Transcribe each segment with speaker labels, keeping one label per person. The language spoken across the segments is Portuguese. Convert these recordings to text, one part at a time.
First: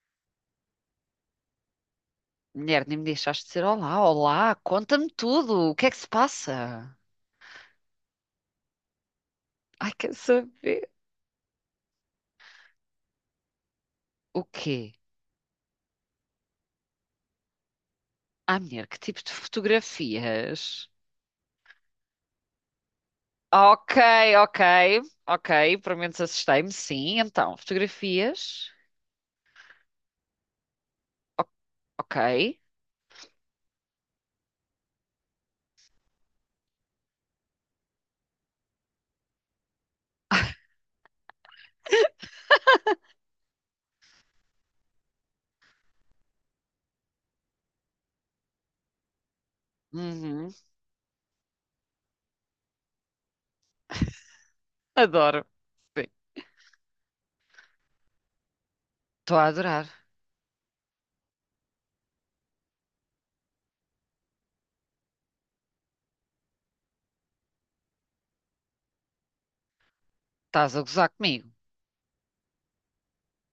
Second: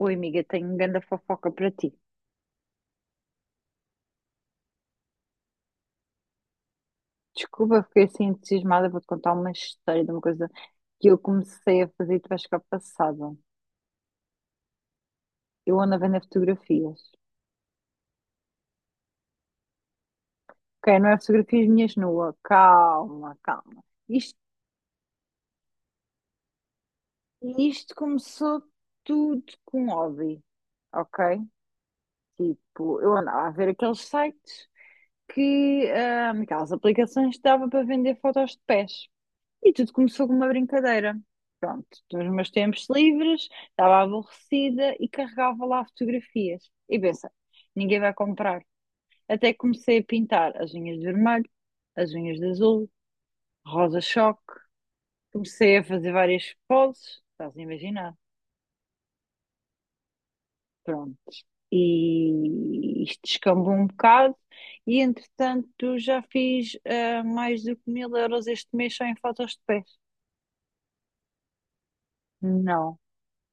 Speaker 1: Oi, amiga, tenho uma grande fofoca para ti.
Speaker 2: Mulher, nem me deixaste dizer olá, conta-me tudo, o que é que se passa?
Speaker 1: Desculpa, fiquei assim entusiasmada. Vou-te contar uma
Speaker 2: Ai,
Speaker 1: história de
Speaker 2: quer
Speaker 1: uma coisa
Speaker 2: saber?
Speaker 1: que eu comecei a fazer e tu vais ficar passada.
Speaker 2: O quê?
Speaker 1: Eu ando a vender fotografias.
Speaker 2: Ai, mulher, que tipo de fotografias?
Speaker 1: Ok, não é fotografias minhas nuas. Calma, calma.
Speaker 2: Ok,
Speaker 1: Isto,
Speaker 2: ok, ok, pelo menos assustei-me, sim, então,
Speaker 1: isto começou
Speaker 2: fotografias,
Speaker 1: tudo com hobby,
Speaker 2: O-
Speaker 1: ok?
Speaker 2: ok,
Speaker 1: Tipo, eu andava a ver aqueles sites que, aquelas aplicações que dava para vender fotos de pés. E tudo começou com uma brincadeira. Pronto, nos meus tempos livres, estava aborrecida e carregava lá fotografias. E pensa, ninguém vai comprar. Até que comecei a
Speaker 2: uhum,
Speaker 1: pintar as unhas de vermelho, as unhas de azul, rosa-choque.
Speaker 2: adoro,
Speaker 1: Comecei a fazer várias poses, estás a imaginar.
Speaker 2: estou a adorar,
Speaker 1: Pronto. E isto descambou um bocado. E entretanto, já fiz mais do que 1000 euros este mês só em fotos de pés.
Speaker 2: estás a gozar comigo.
Speaker 1: Não.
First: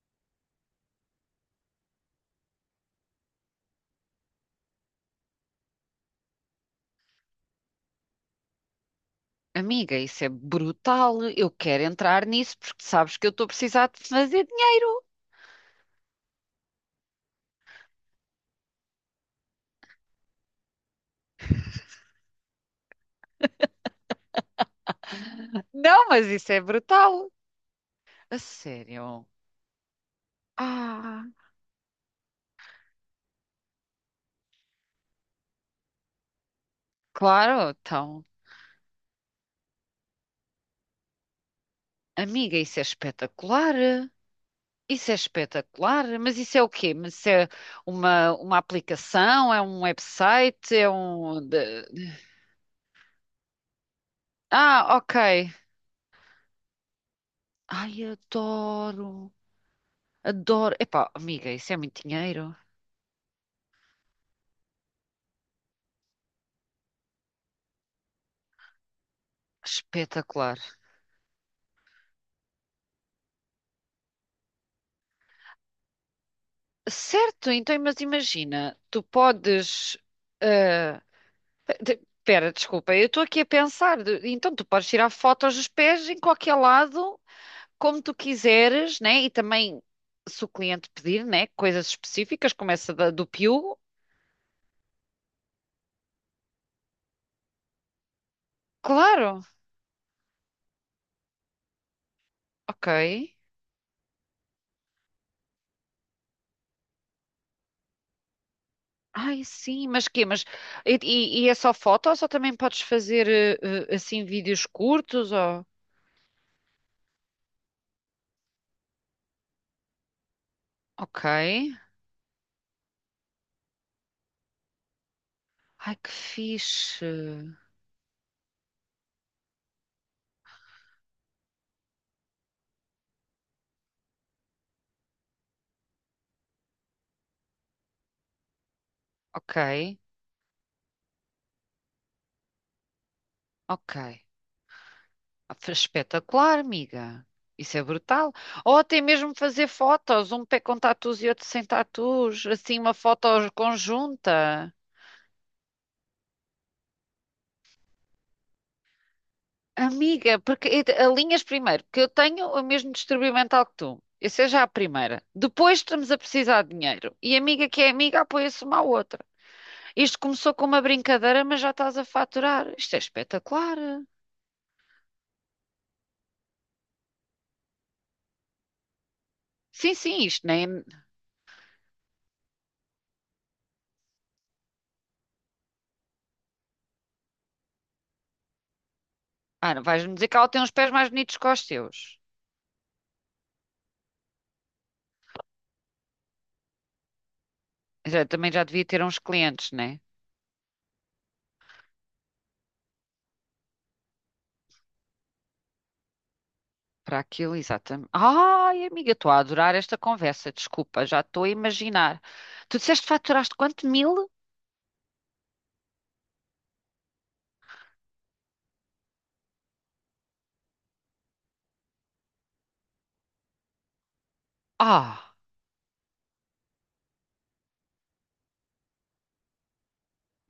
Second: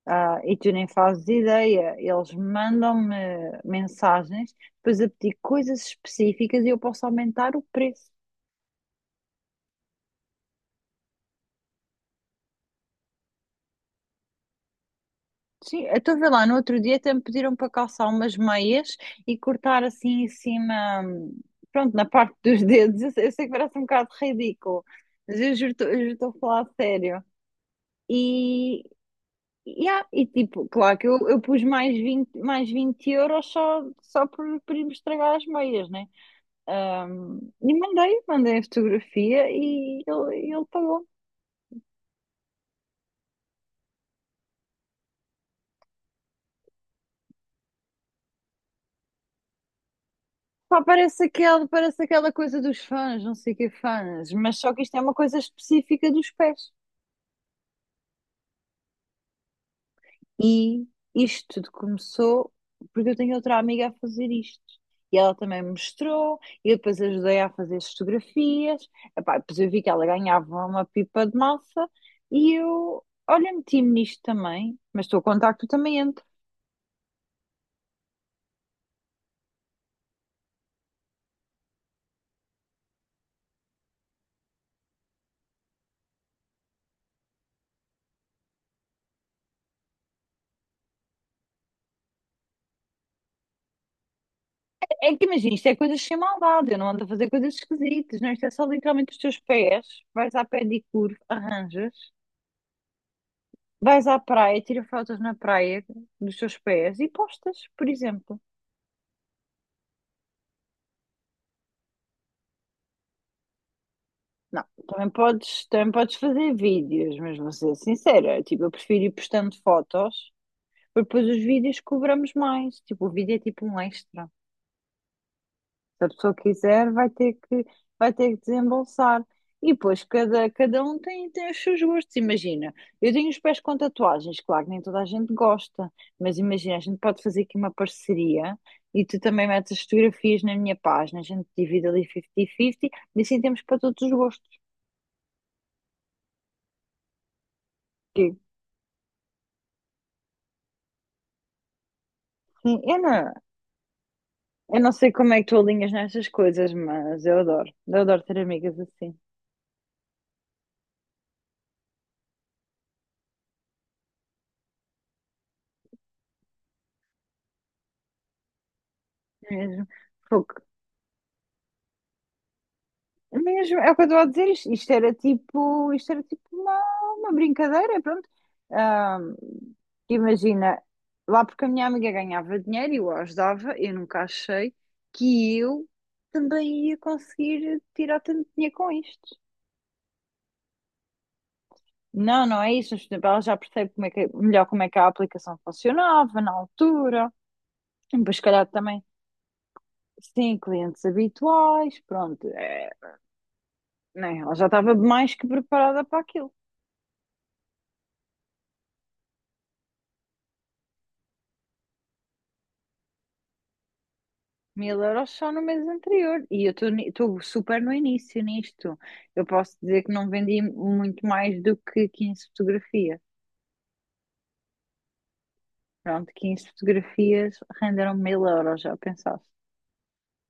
Speaker 1: Ah, e tu nem fazes ideia, eles mandam-me mensagens, depois a pedir coisas específicas e eu posso aumentar o preço.
Speaker 2: Amiga, isso é brutal, eu quero entrar nisso porque sabes que eu estou a precisar de fazer dinheiro.
Speaker 1: Sim, eu estou a ver lá, no outro dia até me pediram para calçar umas meias e cortar assim em cima, pronto, na parte dos dedos. Eu sei que parece um bocado ridículo, mas eu
Speaker 2: Não,
Speaker 1: juro,
Speaker 2: mas
Speaker 1: estou a
Speaker 2: isso é
Speaker 1: falar a sério.
Speaker 2: brutal, a
Speaker 1: E,
Speaker 2: sério.
Speaker 1: e, tipo, claro que
Speaker 2: Ah.
Speaker 1: eu pus mais 20 mais 20 euros só, só por ir me estragar as meias, né?
Speaker 2: Claro,
Speaker 1: E mandei,
Speaker 2: então.
Speaker 1: mandei a fotografia e ele pagou.
Speaker 2: Amiga, isso é espetacular. Isso é espetacular. Mas isso é o quê? Mas isso é uma aplicação? É um website?
Speaker 1: Pá,
Speaker 2: É
Speaker 1: parece
Speaker 2: um.
Speaker 1: aquele, parece aquela coisa dos fãs, não sei o que fãs, mas só que isto
Speaker 2: Ah,
Speaker 1: é uma coisa
Speaker 2: ok.
Speaker 1: específica dos pés.
Speaker 2: Ai, adoro. Adoro.
Speaker 1: E
Speaker 2: Epá, amiga,
Speaker 1: isto tudo
Speaker 2: isso é muito
Speaker 1: começou
Speaker 2: dinheiro.
Speaker 1: porque eu tenho outra amiga a fazer isto. E ela também me mostrou, e eu depois ajudei a fazer as fotografias. Epá, depois eu vi que ela
Speaker 2: Espetacular.
Speaker 1: ganhava uma pipa de massa e eu, olha, meti-me nisto também, mas estou a contar que tu também entras.
Speaker 2: Certo, então, mas imagina, tu podes. ah, Pera, desculpa, eu estou aqui a pensar. Então, tu podes tirar fotos dos pés em qualquer lado como tu quiseres, né? E também, se o cliente pedir, né? Coisas específicas, como essa do Piu,
Speaker 1: É que imagina, isto é coisas sem maldade, eu não ando a fazer coisas esquisitas, não, isto é só literalmente os teus
Speaker 2: claro,
Speaker 1: pés, vais à pedicure, arranjas,
Speaker 2: ok.
Speaker 1: vais à praia, tira fotos na praia dos teus pés e postas, por exemplo.
Speaker 2: Ai, sim, mas quê? Mas, e é só foto ou só também podes fazer assim
Speaker 1: Não,
Speaker 2: vídeos curtos? Ou...
Speaker 1: também podes fazer vídeos, mas vou ser sincera, tipo, eu prefiro ir postando fotos, porque depois
Speaker 2: Ok.
Speaker 1: os vídeos cobramos mais, tipo, o vídeo é tipo um extra.
Speaker 2: Ai,
Speaker 1: Se a
Speaker 2: que
Speaker 1: pessoa quiser,
Speaker 2: fixe.
Speaker 1: vai ter que desembolsar. E depois, cada um tem os seus gostos. Imagina, eu tenho os pés com tatuagens, claro que nem toda a gente gosta, mas imagina, a gente pode fazer aqui uma parceria e tu também
Speaker 2: Ok,
Speaker 1: metes as fotografias na minha página, a gente divide ali 50-50 e assim temos para
Speaker 2: ok.
Speaker 1: todos os gostos.
Speaker 2: Espetacular, amiga. Isso é brutal.
Speaker 1: Que-
Speaker 2: Ou até mesmo fazer fotos, um pé com tatus e outro sem tatus,
Speaker 1: Sim,
Speaker 2: assim uma
Speaker 1: eu
Speaker 2: foto
Speaker 1: não,
Speaker 2: conjunta.
Speaker 1: eu não sei como é que tu alinhas nestas coisas, mas eu adoro ter amigas assim,
Speaker 2: Amiga, porque alinhas primeiro, porque eu tenho o mesmo distúrbio mental que tu. Essa é já a primeira. Depois estamos a precisar de dinheiro. E amiga que é amiga apoia-se uma à outra.
Speaker 1: mesmo.
Speaker 2: Isto começou com uma brincadeira, mas já estás a faturar. Isto é espetacular.
Speaker 1: Mesmo, é o que eu estou a dizer, isto isto era tipo uma brincadeira, pronto. Ahm,
Speaker 2: Sim, sim, isto
Speaker 1: imagina,
Speaker 2: nem.
Speaker 1: lá porque a minha amiga ganhava dinheiro e eu a ajudava, eu nunca achei que eu também ia conseguir tirar tanto dinheiro com isto.
Speaker 2: Ah, não vais-me dizer que ela tem uns pés mais bonitos que os teus.
Speaker 1: Não, não é isso, mas por exemplo, ela já percebe como é que a aplicação funcionava na altura,
Speaker 2: Já,
Speaker 1: mas se
Speaker 2: também já
Speaker 1: calhar
Speaker 2: devia ter
Speaker 1: também.
Speaker 2: uns clientes, né?
Speaker 1: Sim, clientes habituais, pronto, é, né, ela já estava mais que preparada para aquilo.
Speaker 2: Para aquilo, exatamente. Ai, amiga, estou a adorar esta conversa. Desculpa, já estou a imaginar. Tu disseste que faturaste quanto? Mil?
Speaker 1: 1000 euros só no mês anterior. E eu estou super no início nisto. Eu posso dizer que não vendi muito mais do que 15 fotografias.
Speaker 2: Ah!
Speaker 1: Pronto, 15 fotografias renderam 1000 euros, já pensaste?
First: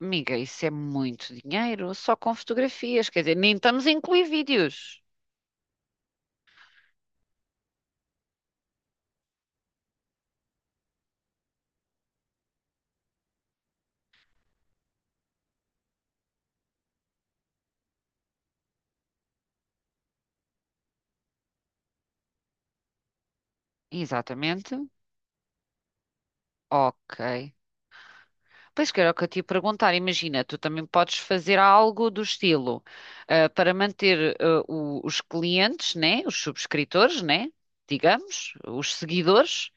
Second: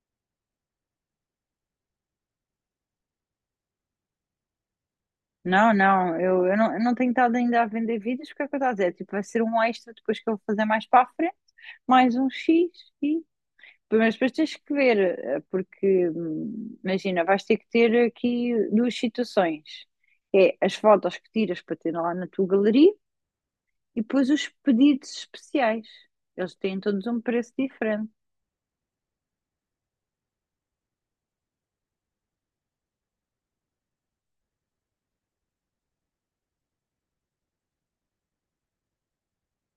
Speaker 2: Amiga, isso é muito dinheiro, só com fotografias, quer dizer, nem estamos a incluir vídeos.
Speaker 1: Não, não, eu não tenho estado ainda a vender vídeos, porque é o que eu estou a dizer, tipo, vai ser um extra depois que eu vou fazer mais para a frente, mais um X e. Mas depois tens que ver, porque imagina, vais ter que ter aqui duas situações. É as fotos que tiras para ter lá na tua galeria e depois os
Speaker 2: Exatamente.
Speaker 1: pedidos especiais. Eles têm todos um
Speaker 2: Ok.
Speaker 1: preço diferente.
Speaker 2: Pois que era o que eu te ia perguntar. Imagina, tu também podes fazer algo do estilo, para manter, os clientes, né? Os subscritores, né? Digamos, os seguidores,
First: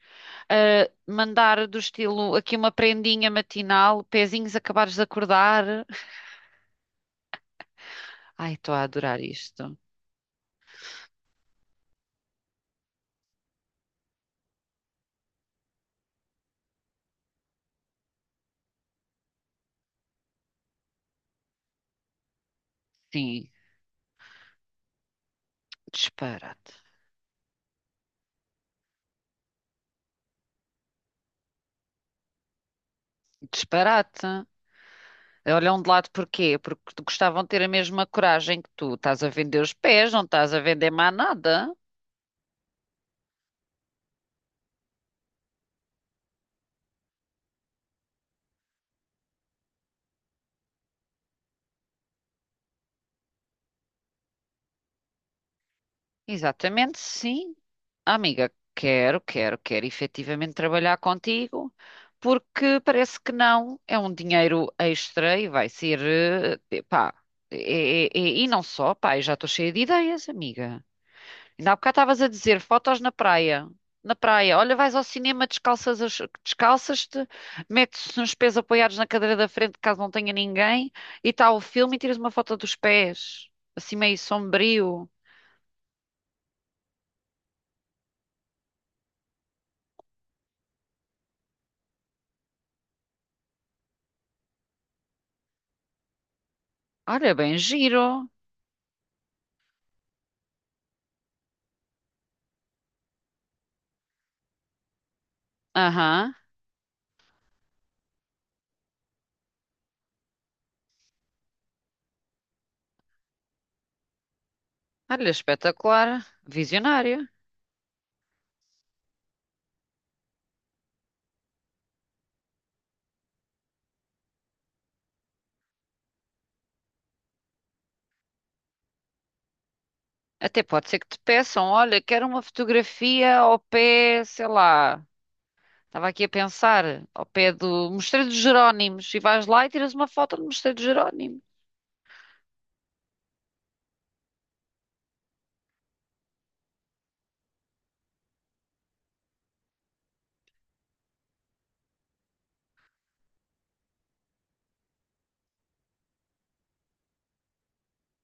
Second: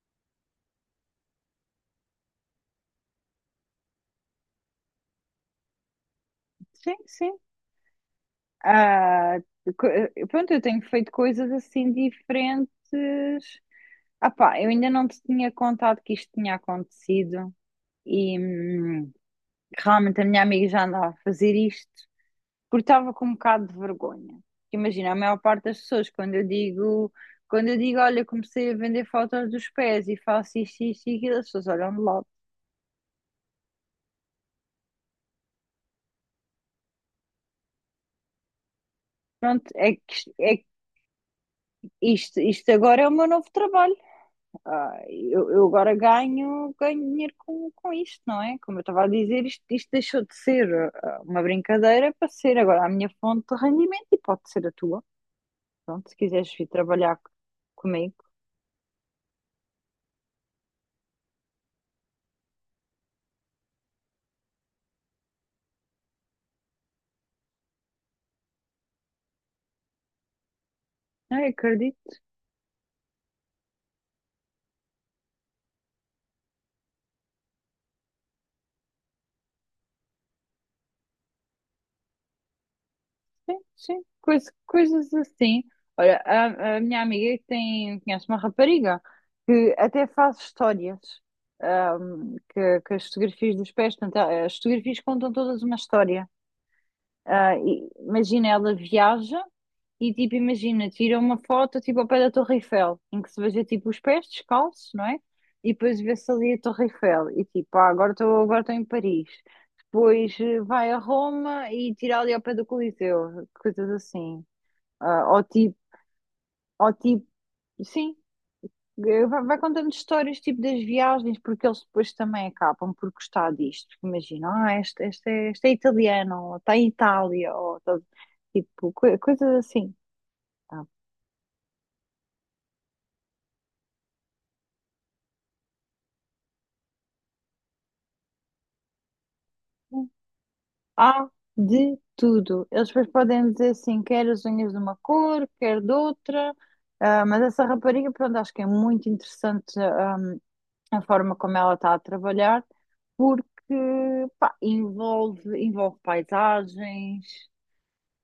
Speaker 2: ah, mandar do estilo aqui uma prendinha matinal, pezinhos acabares de acordar.
Speaker 1: Sim, sim.
Speaker 2: Ai, estou a adorar
Speaker 1: Ah,
Speaker 2: isto.
Speaker 1: pronto, eu tenho feito coisas assim diferentes. Ah pá, eu ainda não te tinha contado que isto tinha acontecido e realmente a minha amiga já andava a fazer isto porque estava com um
Speaker 2: Sim,
Speaker 1: bocado de vergonha. Imagina, a maior parte das pessoas,
Speaker 2: disparate.
Speaker 1: quando eu digo, olha, comecei a vender fotos dos pés e faço isto, isto e aquilo, as pessoas olham de lado.
Speaker 2: Disparate. Olham de lado porquê? Porque gostavam de ter a mesma coragem que tu. Estás a vender
Speaker 1: Pronto,
Speaker 2: os
Speaker 1: é
Speaker 2: pés,
Speaker 1: que,
Speaker 2: não estás a vender mais nada.
Speaker 1: isto, isto agora é o meu novo trabalho. Ah, eu agora ganho dinheiro com isto, não é? Como eu estava a dizer, isto deixou de ser uma brincadeira para ser agora a minha fonte de rendimento e pode ser a tua. Pronto, se quiseres vir
Speaker 2: Exatamente, sim.
Speaker 1: comigo.
Speaker 2: Ah, Amiga, quero efetivamente trabalhar contigo, porque parece que não, é um dinheiro extra e vai ser, pá, e não só, pá, eu já estou cheia de ideias, amiga.
Speaker 1: Ah, eu
Speaker 2: Ainda há bocado
Speaker 1: acredito,
Speaker 2: estavas a dizer fotos na praia. Na praia, olha, vais ao cinema, descalças, descalças-te, metes uns pés apoiados na cadeira da frente, caso não tenha ninguém, e está o filme e tiras uma foto dos pés,
Speaker 1: sim,
Speaker 2: assim
Speaker 1: sim,
Speaker 2: meio sombrio.
Speaker 1: Coisas assim. Olha, a minha amiga tem, conhece uma rapariga que até faz histórias. ah, que as fotografias dos pés, portanto, as fotografias contam todas uma história.
Speaker 2: Olha, bem giro.
Speaker 1: Imagina, ela viaja e, tipo, imagina, tira uma foto, tipo, ao pé da Torre Eiffel, em que se veja, tipo, os pés descalços, não é? E depois vê-se
Speaker 2: Aham.
Speaker 1: ali a Torre Eiffel e, tipo, ah, agora estou em Paris. Depois vai a Roma e tira ali ao pé do Coliseu, coisas assim.
Speaker 2: Olha,
Speaker 1: Ah, ou tipo,
Speaker 2: espetacular.
Speaker 1: ou tipo,
Speaker 2: Visionário.
Speaker 1: sim, vai contando histórias tipo das viagens, porque eles depois também acabam por gostar disto. Porque imagina, ah, este é italiano, ou está em Itália, tipo, coisas assim.
Speaker 2: Até
Speaker 1: Tá
Speaker 2: pode ser que te peçam, olha, quero uma fotografia ao pé, sei lá. Estava aqui a pensar, ao pé do Mosteiro dos Jerónimos, e vais lá e tiras uma
Speaker 1: bom?
Speaker 2: foto do Mosteiro dos
Speaker 1: Há
Speaker 2: Jerónimos.
Speaker 1: de tudo. Eles depois podem dizer assim, quer as unhas de uma cor, quer de outra. Ah, mas essa rapariga, pronto, acho que é muito interessante, a forma como ela está a trabalhar porque pá, envolve paisagens.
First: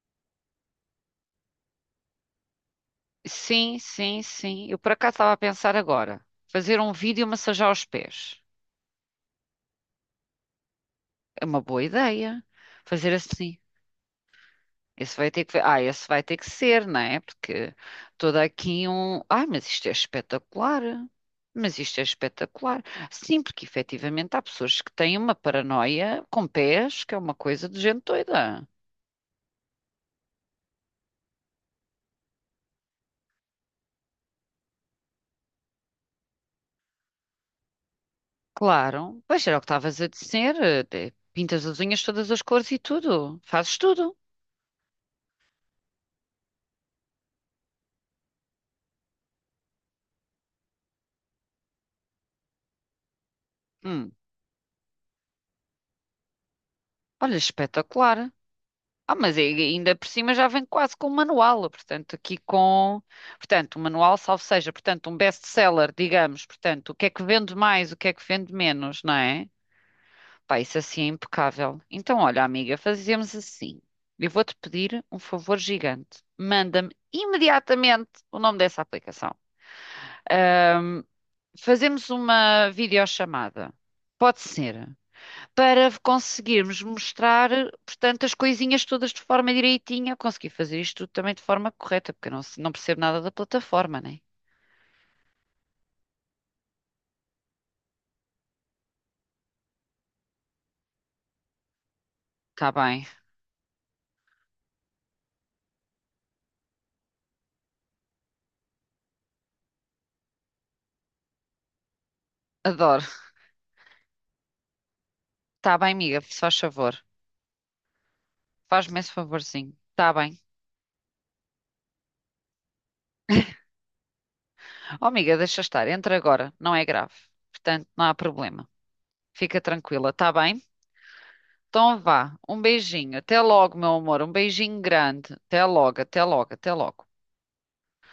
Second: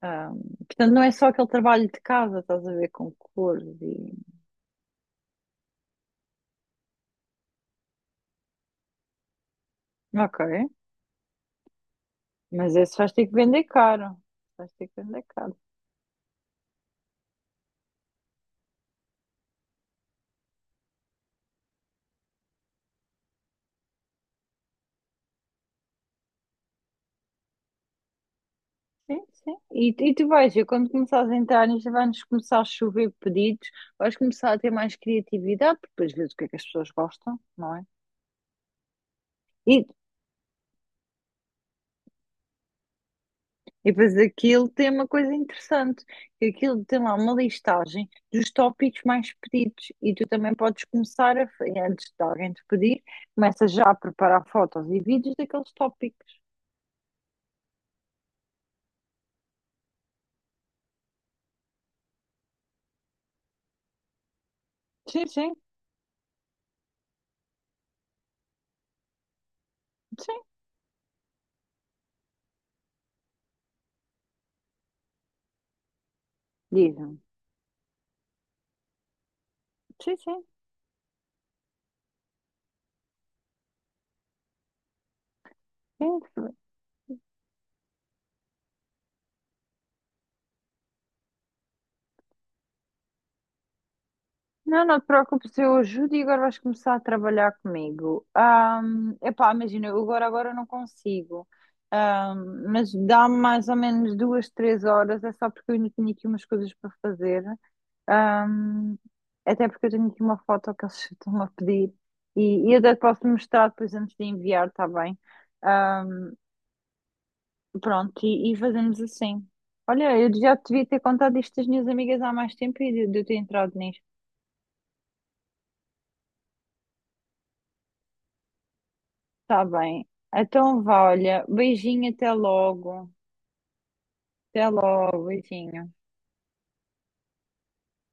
Speaker 1: Ah, portanto, não é só aquele trabalho de casa, estás a ver com cores
Speaker 2: Sim,
Speaker 1: e.
Speaker 2: sim, sim. Eu por acaso estava a pensar agora. Fazer um vídeo e massajar os pés.
Speaker 1: Ok,
Speaker 2: É uma boa ideia.
Speaker 1: mas esse vais
Speaker 2: Fazer
Speaker 1: ter que
Speaker 2: assim.
Speaker 1: vender caro. Vais ter que
Speaker 2: Esse
Speaker 1: vender
Speaker 2: vai ter
Speaker 1: caro.
Speaker 2: que... Ah, esse vai ter que ser, não é? Porque toda aqui um... Ah, mas isto é espetacular. Mas isto é espetacular. Sim, porque efetivamente há pessoas que têm uma paranoia com pés, que é uma coisa de gente doida.
Speaker 1: Sim, sim. E tu vais ver, quando começares a entrar nisto, vai-nos começar a chover pedidos, vais começar a ter mais criatividade, porque depois vês o que é que as pessoas gostam, não é?
Speaker 2: Claro. Pois era o que
Speaker 1: E
Speaker 2: estavas a dizer. Pintas as unhas todas as cores e tudo. Fazes
Speaker 1: E
Speaker 2: tudo.
Speaker 1: depois aquilo tem uma coisa interessante, que aquilo tem lá uma listagem dos tópicos mais pedidos e tu também podes antes de alguém te pedir, começa já a
Speaker 2: Hum.
Speaker 1: preparar fotos e vídeos daqueles tópicos.
Speaker 2: Olha, espetacular. Ah, mas aí ainda por cima já vem quase com o manual, portanto, aqui com, portanto, o manual, salvo seja, portanto, um
Speaker 1: Sim, sim,
Speaker 2: best-seller, digamos, portanto, o que é que vende mais, o que é que vende menos, não é?
Speaker 1: sim,
Speaker 2: Pá, isso assim é impecável. Então, olha, amiga, fazemos assim. Eu vou-te pedir um favor gigante. Manda-me
Speaker 1: diz-me.
Speaker 2: imediatamente o nome dessa aplicação.
Speaker 1: Sim, sim,
Speaker 2: Ahm, fazemos uma videochamada. Pode ser para
Speaker 1: sim.
Speaker 2: conseguirmos mostrar, portanto, as coisinhas todas de forma direitinha. Eu consegui fazer isto tudo também de forma correta, porque eu não, não percebo nada da plataforma, né?
Speaker 1: Não, não te preocupes, eu ajudo e agora vais começar a trabalhar comigo. Epá, imagina, agora não consigo.
Speaker 2: Tá
Speaker 1: Mas
Speaker 2: bem,
Speaker 1: dá-me mais ou menos 2, 3 horas, é só porque eu ainda tenho aqui umas coisas para fazer. Ahm, até porque eu tenho aqui uma foto que eles estão a pedir e eu até te
Speaker 2: adoro.
Speaker 1: posso mostrar depois antes de enviar, está bem?
Speaker 2: Tá bem, amiga,
Speaker 1: Ahm,
Speaker 2: se faz favor.
Speaker 1: pronto, e fazemos
Speaker 2: Faz-me esse
Speaker 1: assim.
Speaker 2: favorzinho. Tá
Speaker 1: Olha, eu
Speaker 2: bem.
Speaker 1: já te devia ter contado isto às minhas amigas há mais tempo e de eu ter entrado nisto.
Speaker 2: Oh, amiga, deixa estar, entra agora, não é grave. Portanto, não há problema. Fica
Speaker 1: Está bem.
Speaker 2: tranquila, tá bem?
Speaker 1: Então vá, olha,
Speaker 2: Então
Speaker 1: beijinho, até
Speaker 2: vá, um
Speaker 1: logo.
Speaker 2: beijinho. Até logo, meu amor. Um
Speaker 1: Até
Speaker 2: beijinho
Speaker 1: logo,
Speaker 2: grande.
Speaker 1: beijinho.
Speaker 2: Até logo.